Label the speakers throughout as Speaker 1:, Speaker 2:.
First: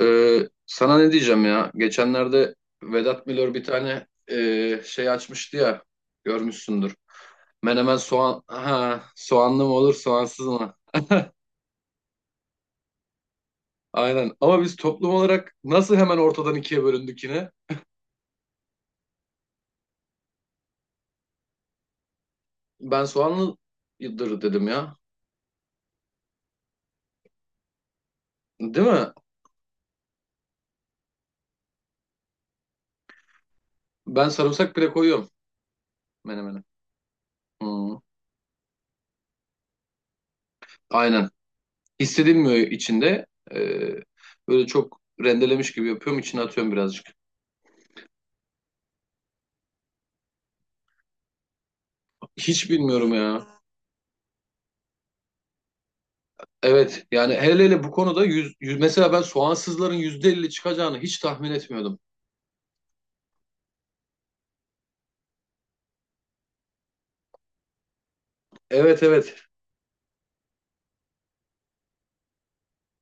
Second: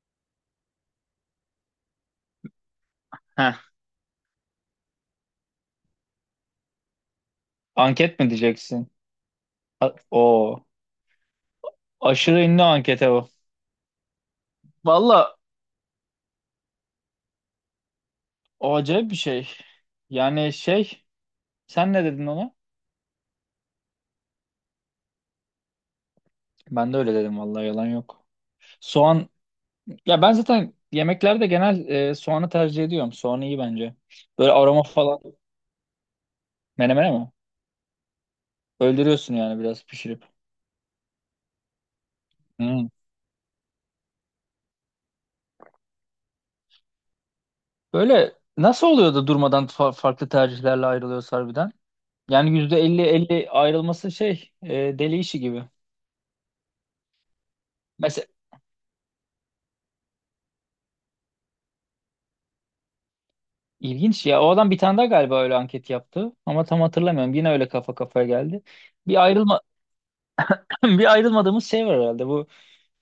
Speaker 1: Ee, Sana ne diyeceğim ya? Geçenlerde Vedat Milor
Speaker 2: Heh,
Speaker 1: bir tane şey açmıştı ya. Görmüşsündür. Menemen
Speaker 2: anket mi
Speaker 1: soğan.
Speaker 2: diyeceksin?
Speaker 1: Ha, soğanlı mı olur, soğansız
Speaker 2: O
Speaker 1: mı?
Speaker 2: aşırı ünlü ankete bu.
Speaker 1: Aynen. Ama biz toplum
Speaker 2: Valla
Speaker 1: olarak nasıl hemen ortadan ikiye bölündük yine?
Speaker 2: o acayip bir şey. Yani şey, sen ne dedin ona?
Speaker 1: Ben soğanlıdır dedim ya.
Speaker 2: Ben de öyle dedim, vallahi yalan yok.
Speaker 1: Değil mi?
Speaker 2: Soğan, ya ben zaten yemeklerde genel soğanı tercih ediyorum. Soğan iyi bence.
Speaker 1: Ben
Speaker 2: Böyle
Speaker 1: sarımsak
Speaker 2: aroma
Speaker 1: bile
Speaker 2: falan
Speaker 1: koyuyorum menemene.
Speaker 2: menemene mi?
Speaker 1: Hı,
Speaker 2: Öldürüyorsun yani biraz pişirip.
Speaker 1: aynen. Hissedilmiyor
Speaker 2: Hmm.
Speaker 1: içinde. Ee, Böyle çok rendelemiş gibi yapıyorum. İçine atıyorum birazcık.
Speaker 2: Böyle nasıl oluyor da durmadan farklı tercihlerle ayrılıyoruz harbiden? Yani
Speaker 1: Hiç
Speaker 2: yüzde elli
Speaker 1: bilmiyorum ya.
Speaker 2: elli ayrılması şey deli işi gibi.
Speaker 1: Evet yani hele hele bu konuda mesela ben soğansızların %50 çıkacağını hiç tahmin etmiyordum.
Speaker 2: İlginç ya. O adam bir tane daha galiba öyle anket yaptı. Ama tam hatırlamıyorum. Yine öyle kafa kafaya geldi.
Speaker 1: Evet,
Speaker 2: Bir
Speaker 1: evet,
Speaker 2: ayrılma bir ayrılmadığımız şey var herhalde. Bu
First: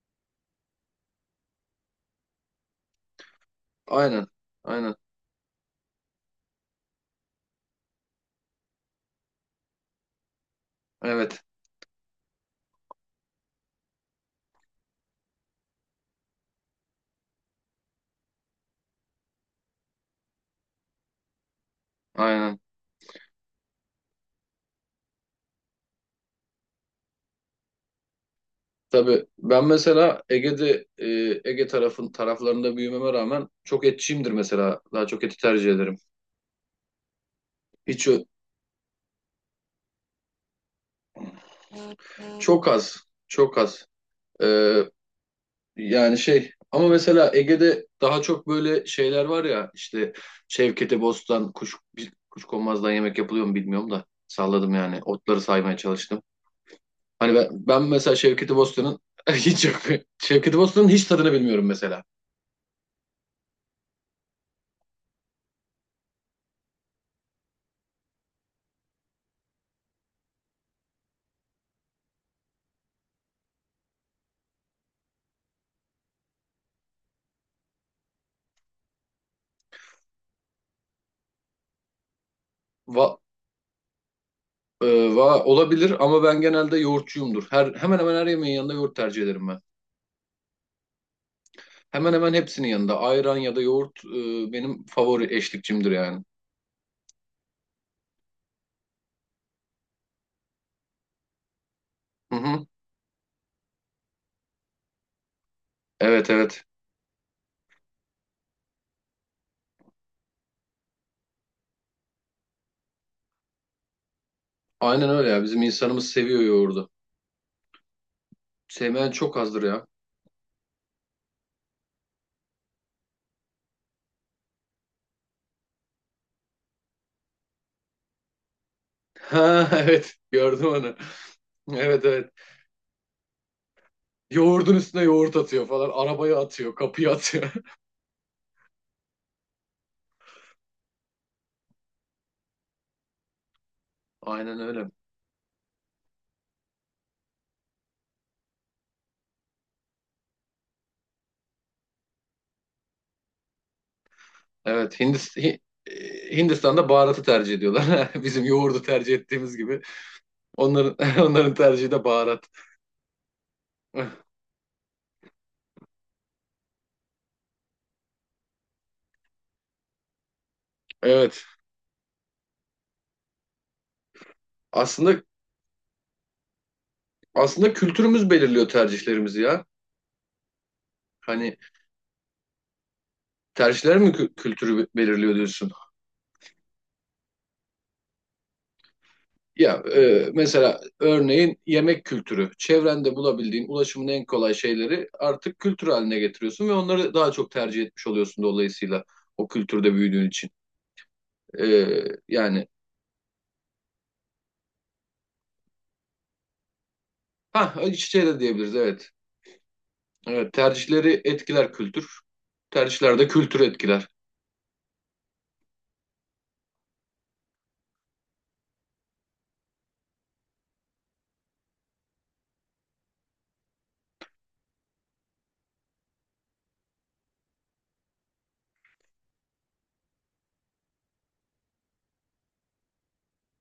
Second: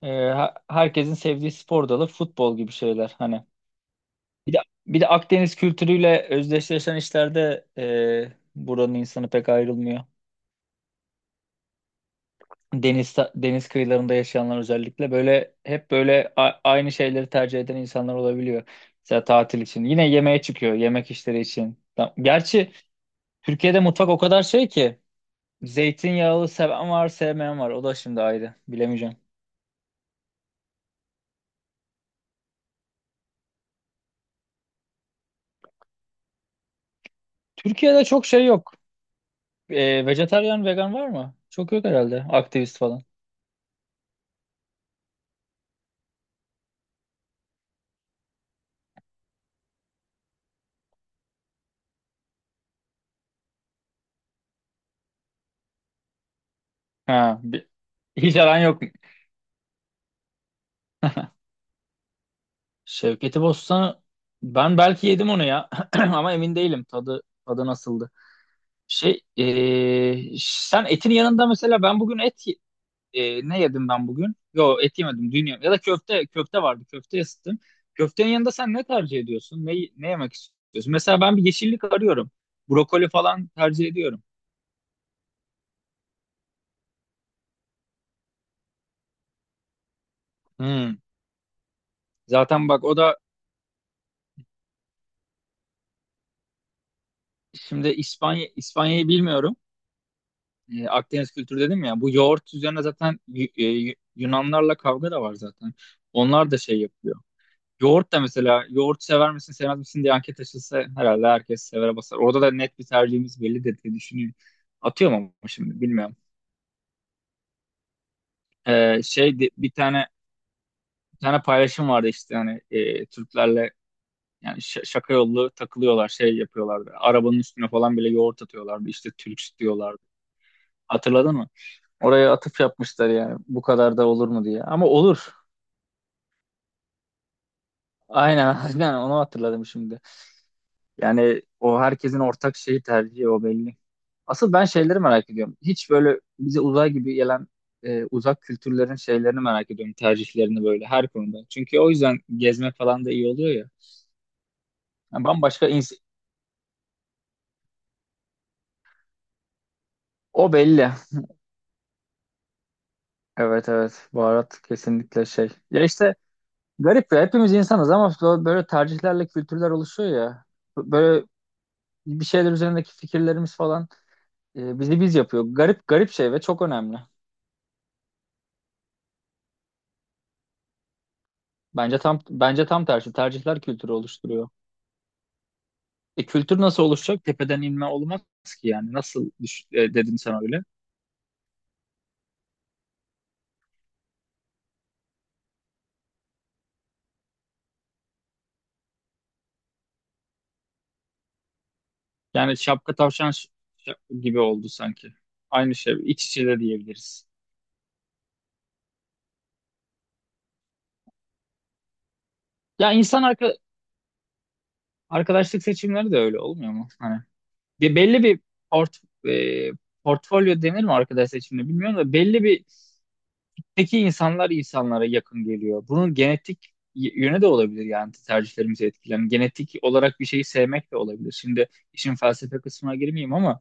Speaker 2: herkesin sevdiği spor dalı futbol gibi şeyler hani.
Speaker 1: aynen,
Speaker 2: Bir de
Speaker 1: aynen,
Speaker 2: bir de Akdeniz kültürüyle özdeşleşen işlerde buranın insanı pek ayrılmıyor.
Speaker 1: evet,
Speaker 2: Deniz kıyılarında yaşayanlar özellikle böyle hep böyle aynı şeyleri tercih eden insanlar olabiliyor. Mesela tatil için. Yine yemeğe çıkıyor, yemek işleri için.
Speaker 1: aynen.
Speaker 2: Gerçi Türkiye'de mutfak o kadar şey ki zeytinyağlı seven var, sevmeyen var. O da şimdi ayrı. Bilemeyeceğim.
Speaker 1: Tabii ben mesela Ege taraflarında büyümeme rağmen çok etçiyimdir mesela. Daha çok eti tercih ederim.
Speaker 2: Türkiye'de
Speaker 1: Hiç ö-
Speaker 2: çok şey yok. E, vejetaryen, vegan var mı? Çok yok herhalde.
Speaker 1: çok
Speaker 2: Aktivist
Speaker 1: az,
Speaker 2: falan.
Speaker 1: çok az. Ee, Yani şey ama mesela Ege'de daha çok böyle şeyler var ya işte Şevkete Bostan, Kuşkonmaz'dan yemek yapılıyor mu bilmiyorum da salladım yani otları saymaya çalıştım. Hani
Speaker 2: Ha,
Speaker 1: ben, ben mesela
Speaker 2: hiç
Speaker 1: Şevketi
Speaker 2: aran yok.
Speaker 1: Bostan'ın hiç yok. Şevketi Bostan'ın hiç tadını bilmiyorum mesela.
Speaker 2: Şevketi Bostan'ı ben belki yedim onu ya. Ama emin değilim, tadı nasıldı. Şey, sen etin yanında, mesela ben bugün et ne yedim ben bugün? Yo, et yemedim, dün yedim. Ya da köfte, köfte vardı, ısıttım. Köftenin yanında sen ne tercih ediyorsun? Ne yemek istiyorsun? Mesela ben bir yeşillik arıyorum.
Speaker 1: Va,
Speaker 2: Brokoli falan tercih ediyorum.
Speaker 1: e, Olabilir ama ben genelde yoğurtçuyumdur. Hemen hemen her yemeğin yanında yoğurt tercih ederim ben.
Speaker 2: Hmm.
Speaker 1: Hemen hemen hepsinin
Speaker 2: Zaten bak o
Speaker 1: yanında
Speaker 2: da
Speaker 1: ayran ya da yoğurt benim favori eşlikçimdir yani.
Speaker 2: şimdi İspanya'yı bilmiyorum. E, Akdeniz kültürü dedim ya. Bu
Speaker 1: Hı
Speaker 2: yoğurt
Speaker 1: hı.
Speaker 2: üzerine zaten Yunanlarla kavga da var zaten.
Speaker 1: Evet,
Speaker 2: Onlar da
Speaker 1: evet.
Speaker 2: şey yapıyor. Yoğurt da, mesela yoğurt sever misin sevmez misin diye anket açılsa herhalde herkes severe basar. Orada da net bir tercihimiz belli de diye düşünüyorum.
Speaker 1: Aynen
Speaker 2: Atıyorum
Speaker 1: öyle
Speaker 2: ama
Speaker 1: ya, bizim
Speaker 2: şimdi
Speaker 1: insanımız
Speaker 2: bilmiyorum.
Speaker 1: seviyor yoğurdu. Sevmeyen çok
Speaker 2: Şey de-
Speaker 1: azdır
Speaker 2: bir
Speaker 1: ya.
Speaker 2: tane bir tane paylaşım vardı işte hani Türklerle, yani şaka yollu takılıyorlar, şey yapıyorlardı. Arabanın üstüne falan bile yoğurt atıyorlardı, işte Türk
Speaker 1: Ha,
Speaker 2: diyorlardı.
Speaker 1: evet, gördüm onu.
Speaker 2: Hatırladın mı?
Speaker 1: Evet, evet.
Speaker 2: Oraya atıf yapmışlar yani, bu kadar da olur mu diye.
Speaker 1: Yoğurdun
Speaker 2: Ama
Speaker 1: üstüne
Speaker 2: olur.
Speaker 1: yoğurt atıyor falan. Arabaya atıyor, kapıya atıyor.
Speaker 2: Aynen, aynen onu hatırladım şimdi. Yani o herkesin ortak şeyi, tercihi o belli. Asıl
Speaker 1: Aynen
Speaker 2: ben
Speaker 1: öyle.
Speaker 2: şeyleri merak ediyorum. Hiç böyle bize uzay gibi gelen uzak kültürlerin şeylerini merak ediyorum. Tercihlerini böyle her konuda. Çünkü o yüzden gezmek falan da iyi oluyor ya.
Speaker 1: Evet,
Speaker 2: Yani bambaşka ins-
Speaker 1: Hindistan'da baharatı tercih ediyorlar. Bizim yoğurdu tercih ettiğimiz gibi.
Speaker 2: O belli.
Speaker 1: Onların onların tercihi de baharat.
Speaker 2: Evet, evet. Baharat kesinlikle şey. Ya işte garip ya. Hepimiz insanız ama böyle tercihlerle kültürler oluşuyor ya. Böyle
Speaker 1: Evet.
Speaker 2: bir şeyler üzerindeki fikirlerimiz falan bizi biz
Speaker 1: Aslında
Speaker 2: yapıyor. Garip garip şey ve çok önemli.
Speaker 1: aslında kültürümüz belirliyor tercihlerimizi ya. Hani
Speaker 2: Bence tam tersi. Tercihler kültürü
Speaker 1: tercihler mi
Speaker 2: oluşturuyor.
Speaker 1: kültürü belirliyor diyorsun?
Speaker 2: E, kültür nasıl oluşacak? Tepeden inme olmaz ki yani. Nasıl
Speaker 1: Ya,
Speaker 2: dedin sen öyle?
Speaker 1: mesela örneğin yemek kültürü. Çevrende bulabildiğin ulaşımın en kolay şeyleri artık kültür haline getiriyorsun ve onları daha çok tercih etmiş oluyorsun, dolayısıyla o kültürde büyüdüğün için. E,
Speaker 2: Yani
Speaker 1: Yani
Speaker 2: şapka tavşan gibi oldu sanki. Aynı şey. İç içe de diyebiliriz.
Speaker 1: ha, iç içe de diyebiliriz, evet. Evet, tercihleri etkiler kültür.
Speaker 2: Ya
Speaker 1: Tercihler
Speaker 2: insan
Speaker 1: de kültürü etkiler.
Speaker 2: arkadaşlık seçimleri de öyle olmuyor mu? Hani bir belli bir port e, portfolyo denir mi arkadaş seçimine bilmiyorum da, belli bir peki insanlar insanlara yakın geliyor. Bunun genetik yönü de olabilir yani, tercihlerimizi etkilen. Genetik olarak bir şeyi sevmek de olabilir. Şimdi işin felsefe kısmına girmeyeyim ama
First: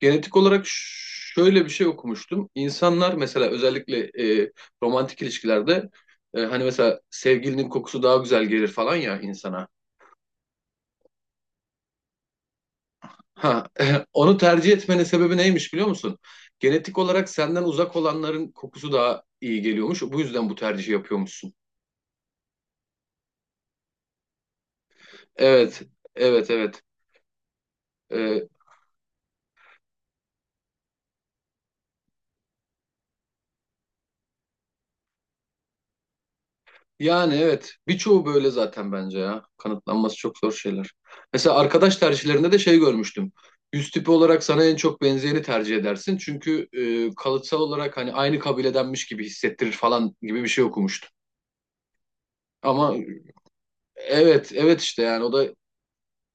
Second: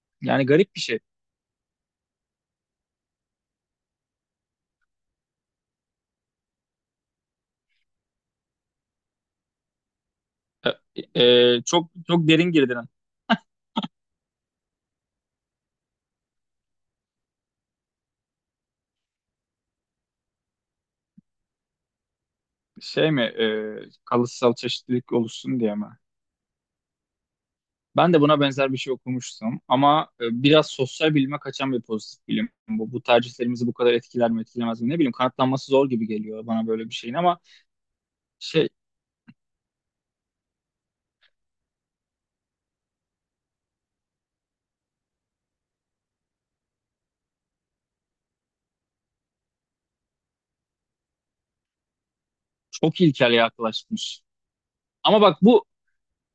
Speaker 1: Genetik
Speaker 2: yani
Speaker 1: olarak
Speaker 2: garip bir şey.
Speaker 1: şöyle bir şey okumuştum. İnsanlar mesela özellikle e, romantik ilişkilerde hani mesela sevgilinin kokusu daha güzel gelir falan ya insana.
Speaker 2: Çok çok derin girdin.
Speaker 1: Ha, onu tercih etmenin sebebi neymiş biliyor musun? Genetik olarak senden uzak olanların kokusu daha iyi geliyormuş. Bu yüzden bu tercihi yapıyormuşsun.
Speaker 2: Şey mi, kalıtsal çeşitlilik oluşsun diye
Speaker 1: Evet,
Speaker 2: mi?
Speaker 1: evet, evet.
Speaker 2: Ben de buna
Speaker 1: E,
Speaker 2: benzer bir şey okumuştum ama biraz sosyal bilime kaçan bir pozitif bilim. Bu tercihlerimizi bu kadar etkiler mi etkilemez mi, ne bileyim, kanıtlanması zor gibi geliyor bana böyle bir şeyin.
Speaker 1: Yani
Speaker 2: Ama
Speaker 1: evet. Birçoğu böyle
Speaker 2: şey,
Speaker 1: zaten bence ya. Kanıtlanması çok zor şeyler. Mesela arkadaş tercihlerinde de şey görmüştüm. Yüz tipi olarak sana en çok benzeyeni tercih edersin. Çünkü kalıtsal olarak hani aynı kabiledenmiş gibi hissettirir falan gibi bir şey okumuştum. Ama
Speaker 2: çok ilkel yaklaşmış.
Speaker 1: evet, evet işte
Speaker 2: Ama
Speaker 1: yani o
Speaker 2: bak
Speaker 1: da
Speaker 2: bu,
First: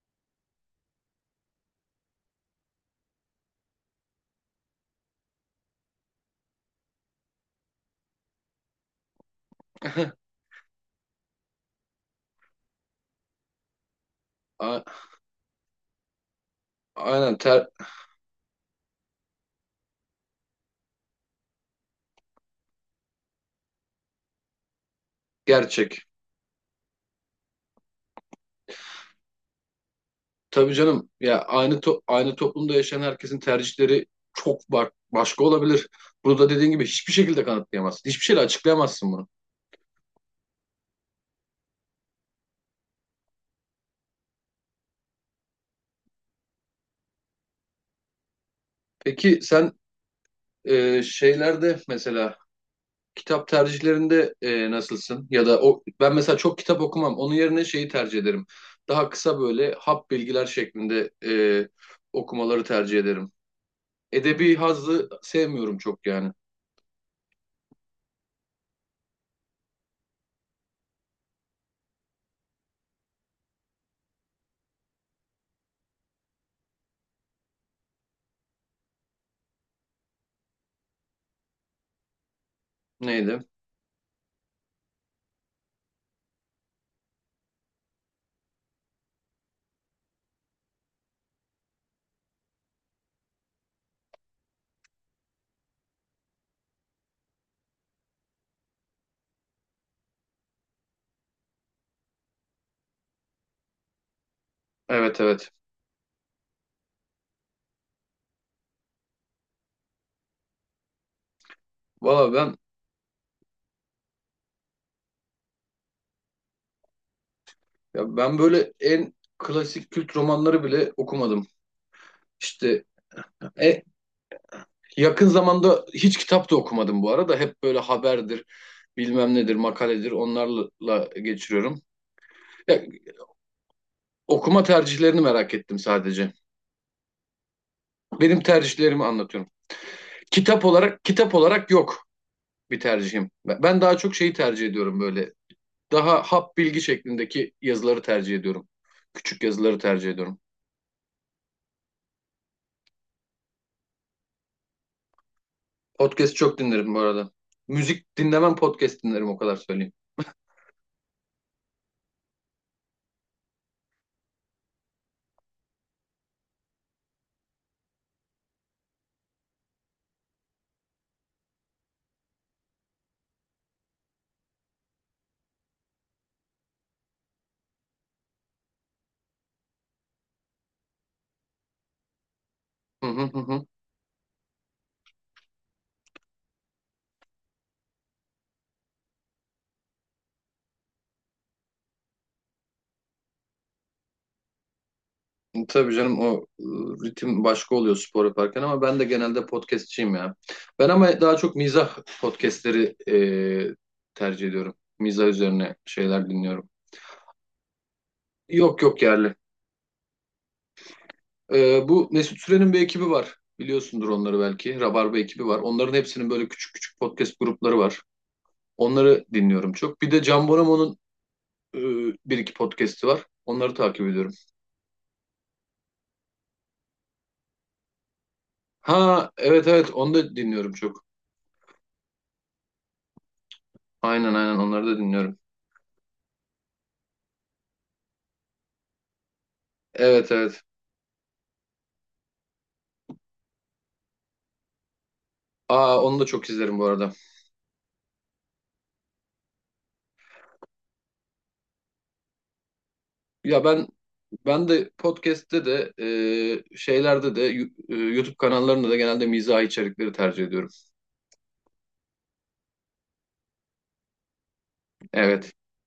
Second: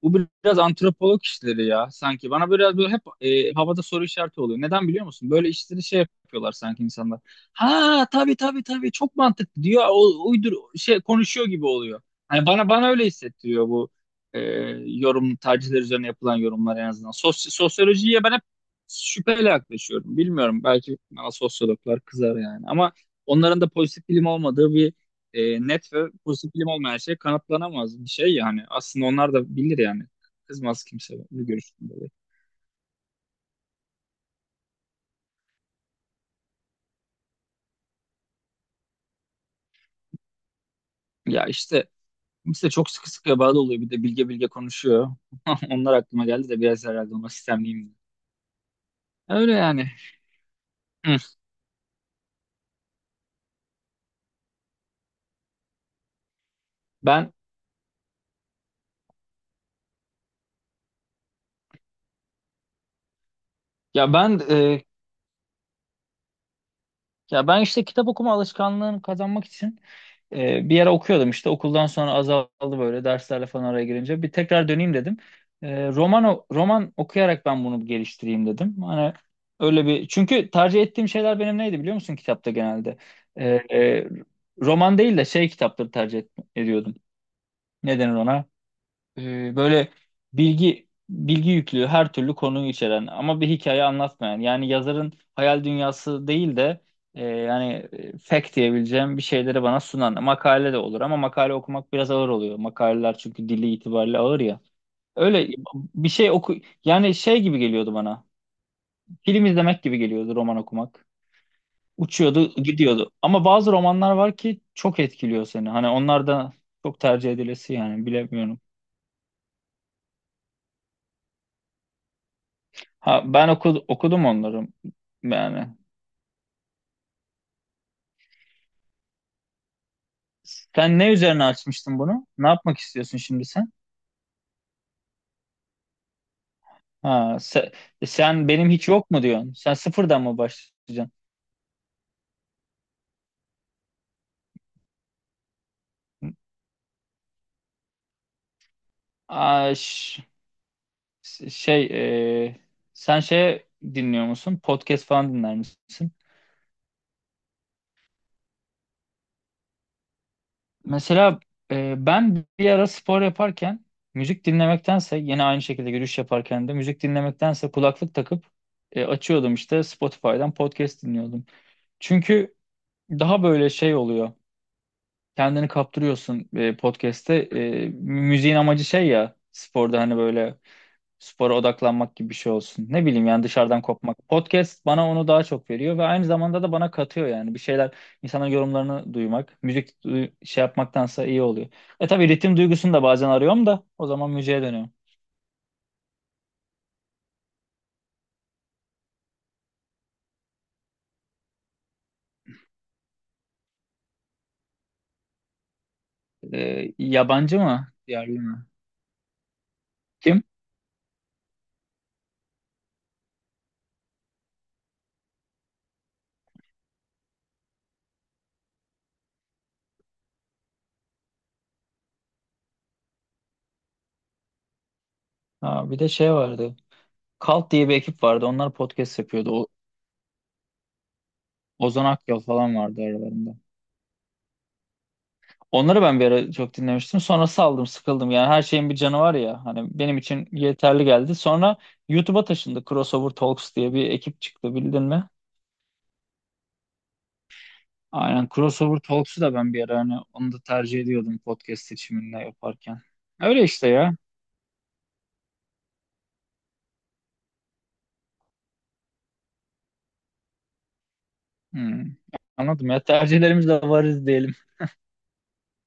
Speaker 2: bu biraz antropolog işleri ya sanki. Bana biraz böyle hep havada soru işareti oluyor. Neden biliyor musun? Böyle işleri şey yapıyorlar sanki insanlar. Ha, tabii tabii tabii, çok mantıklı diyor. O, uydur şey konuşuyor gibi oluyor. Hani bana öyle hissettiriyor bu e,
Speaker 1: a-
Speaker 2: yorum, tercihler üzerine yapılan yorumlar en azından.
Speaker 1: aynen
Speaker 2: Sosyolojiye ben hep şüpheyle yaklaşıyorum. Bilmiyorum, belki bana sosyologlar kızar yani. Ama onların da pozitif bilim olmadığı bir net ve
Speaker 1: gerçek.
Speaker 2: pozitif bilim olmayan şey, kanıtlanamaz bir şey yani. Aslında onlar da bilir yani.
Speaker 1: Tabii
Speaker 2: Kızmaz
Speaker 1: canım
Speaker 2: kimse
Speaker 1: ya
Speaker 2: bu görüşümde.
Speaker 1: aynı toplumda yaşayan herkesin tercihleri çok başka olabilir. Bunu da dediğin gibi hiçbir şekilde kanıtlayamazsın. Hiçbir şeyle açıklayamazsın bunu.
Speaker 2: Ya işte kimse çok sıkı sıkıya bağlı oluyor. Bir de bilge bilge konuşuyor. Onlar aklıma geldi de biraz herhalde ona sistemliyim.
Speaker 1: Peki
Speaker 2: Öyle
Speaker 1: sen,
Speaker 2: yani. Hı.
Speaker 1: Şeylerde mesela kitap tercihlerinde nasılsın? Ya da o, ben mesela çok kitap okumam.
Speaker 2: Ben
Speaker 1: Onun yerine şeyi tercih ederim. Daha kısa böyle hap bilgiler şeklinde okumaları tercih ederim.
Speaker 2: ya ben
Speaker 1: Edebi
Speaker 2: e,
Speaker 1: hazzı sevmiyorum çok yani.
Speaker 2: ya ben işte kitap okuma alışkanlığını kazanmak için bir ara okuyordum, işte okuldan sonra azaldı böyle derslerle falan araya girince. Bir tekrar döneyim dedim. Roman roman okuyarak ben bunu geliştireyim dedim. Hani öyle bir, çünkü tercih ettiğim şeyler benim neydi biliyor musun kitapta genelde?
Speaker 1: Neydi?
Speaker 2: Ee, e, roman değil de şey kitapları tercih ediyordum. Ne denir ona? Böyle bilgi yüklü, her türlü konuyu içeren ama bir hikaye anlatmayan, yani yazarın hayal dünyası değil de fact diyebileceğim bir şeyleri bana sunan. Makale de olur ama makale okumak biraz ağır oluyor. Makaleler çünkü dili itibariyle ağır ya.
Speaker 1: Evet,
Speaker 2: Öyle
Speaker 1: evet.
Speaker 2: bir şey oku Yani şey gibi geliyordu bana. Film izlemek gibi geliyordu roman okumak.
Speaker 1: Valla
Speaker 2: Uçuyordu,
Speaker 1: ben,
Speaker 2: gidiyordu. Ama bazı romanlar var ki çok etkiliyor seni. Hani onlar da çok tercih edilesi, yani
Speaker 1: ya ben
Speaker 2: bilemiyorum.
Speaker 1: böyle en klasik kült romanları bile okumadım. İşte
Speaker 2: Ha, ben
Speaker 1: e,
Speaker 2: okudum onları
Speaker 1: yakın
Speaker 2: yani.
Speaker 1: zamanda hiç kitap da okumadım bu arada. Hep böyle haberdir, bilmem nedir, makaledir,
Speaker 2: Sen
Speaker 1: onlarla
Speaker 2: ne üzerine
Speaker 1: geçiriyorum.
Speaker 2: açmıştın bunu? Ne yapmak
Speaker 1: Ya,
Speaker 2: istiyorsun şimdi sen?
Speaker 1: okuma tercihlerini merak ettim sadece.
Speaker 2: Ha,
Speaker 1: Benim
Speaker 2: sen benim hiç
Speaker 1: tercihlerimi
Speaker 2: yok mu
Speaker 1: anlatıyorum.
Speaker 2: diyorsun? Sen sıfırdan mı
Speaker 1: Kitap olarak
Speaker 2: başlayacaksın?
Speaker 1: kitap olarak yok bir tercihim. Ben daha çok şeyi tercih ediyorum böyle. Daha hap bilgi şeklindeki yazıları tercih ediyorum. Küçük
Speaker 2: Aa,
Speaker 1: yazıları tercih
Speaker 2: ş-
Speaker 1: ediyorum.
Speaker 2: şey, e, sen şey dinliyor musun? Podcast falan dinler misin?
Speaker 1: Podcast çok dinlerim bu arada. Müzik dinlemem, podcast dinlerim, o kadar söyleyeyim.
Speaker 2: Mesela ben bir ara spor yaparken müzik dinlemektense, yine aynı şekilde yürüyüş yaparken de müzik dinlemektense, kulaklık takıp açıyordum işte Spotify'dan podcast dinliyordum. Çünkü daha böyle şey oluyor. Kendini kaptırıyorsun podcast'te. E, müziğin amacı şey ya, sporda hani böyle spora odaklanmak gibi bir şey olsun. Ne
Speaker 1: Hı hı
Speaker 2: bileyim
Speaker 1: hı.
Speaker 2: yani,
Speaker 1: Hı.
Speaker 2: dışarıdan kopmak. Podcast bana onu daha çok veriyor ve aynı zamanda da bana katıyor yani. Bir şeyler, insanların yorumlarını duymak. Şey yapmaktansa iyi oluyor. E tabii ritim duygusunu da bazen arıyorum da o zaman müziğe dönüyorum.
Speaker 1: Tabii canım, o ritim başka oluyor spor yaparken, ama ben de genelde podcastçiyim ya. Ben ama daha çok mizah podcastleri tercih ediyorum. Mizah üzerine şeyler dinliyorum.
Speaker 2: E, yabancı mı? Yerli mi?
Speaker 1: Yok, yok, yerli.
Speaker 2: Kim?
Speaker 1: Bu Mesut Süren'in bir ekibi var. Biliyorsundur onları belki. Rabarba ekibi var. Onların hepsinin böyle küçük küçük podcast grupları var. Onları dinliyorum çok. Bir de Can Bonomo'nun e, bir iki podcast'i var. Onları takip ediyorum.
Speaker 2: Ha, bir de şey vardı. Kalt diye bir ekip vardı. Onlar podcast
Speaker 1: Ha,
Speaker 2: yapıyordu.
Speaker 1: evet,
Speaker 2: O,
Speaker 1: evet, onu da dinliyorum çok.
Speaker 2: Ozan Akyol falan vardı aralarında.
Speaker 1: Aynen, aynen, onları da dinliyorum.
Speaker 2: Onları ben bir ara çok dinlemiştim. Sonra saldım, sıkıldım. Yani her şeyin bir canı var ya. Hani benim
Speaker 1: Evet,
Speaker 2: için
Speaker 1: evet.
Speaker 2: yeterli geldi. Sonra YouTube'a taşındı. Crossover Talks diye bir ekip çıktı. Bildin mi?
Speaker 1: Aa, onu da çok izlerim bu arada.
Speaker 2: Aynen. Crossover Talks'u da ben bir ara, hani onu da tercih ediyordum podcast seçiminde yaparken.
Speaker 1: Ya
Speaker 2: Öyle
Speaker 1: ben
Speaker 2: işte ya.
Speaker 1: ben de podcast'te de şeylerde de YouTube kanallarında da genelde mizahi içerikleri tercih ediyorum.
Speaker 2: Hmm. Anladım ya. Tercihlerimiz de varız diyelim.
Speaker 1: Evet.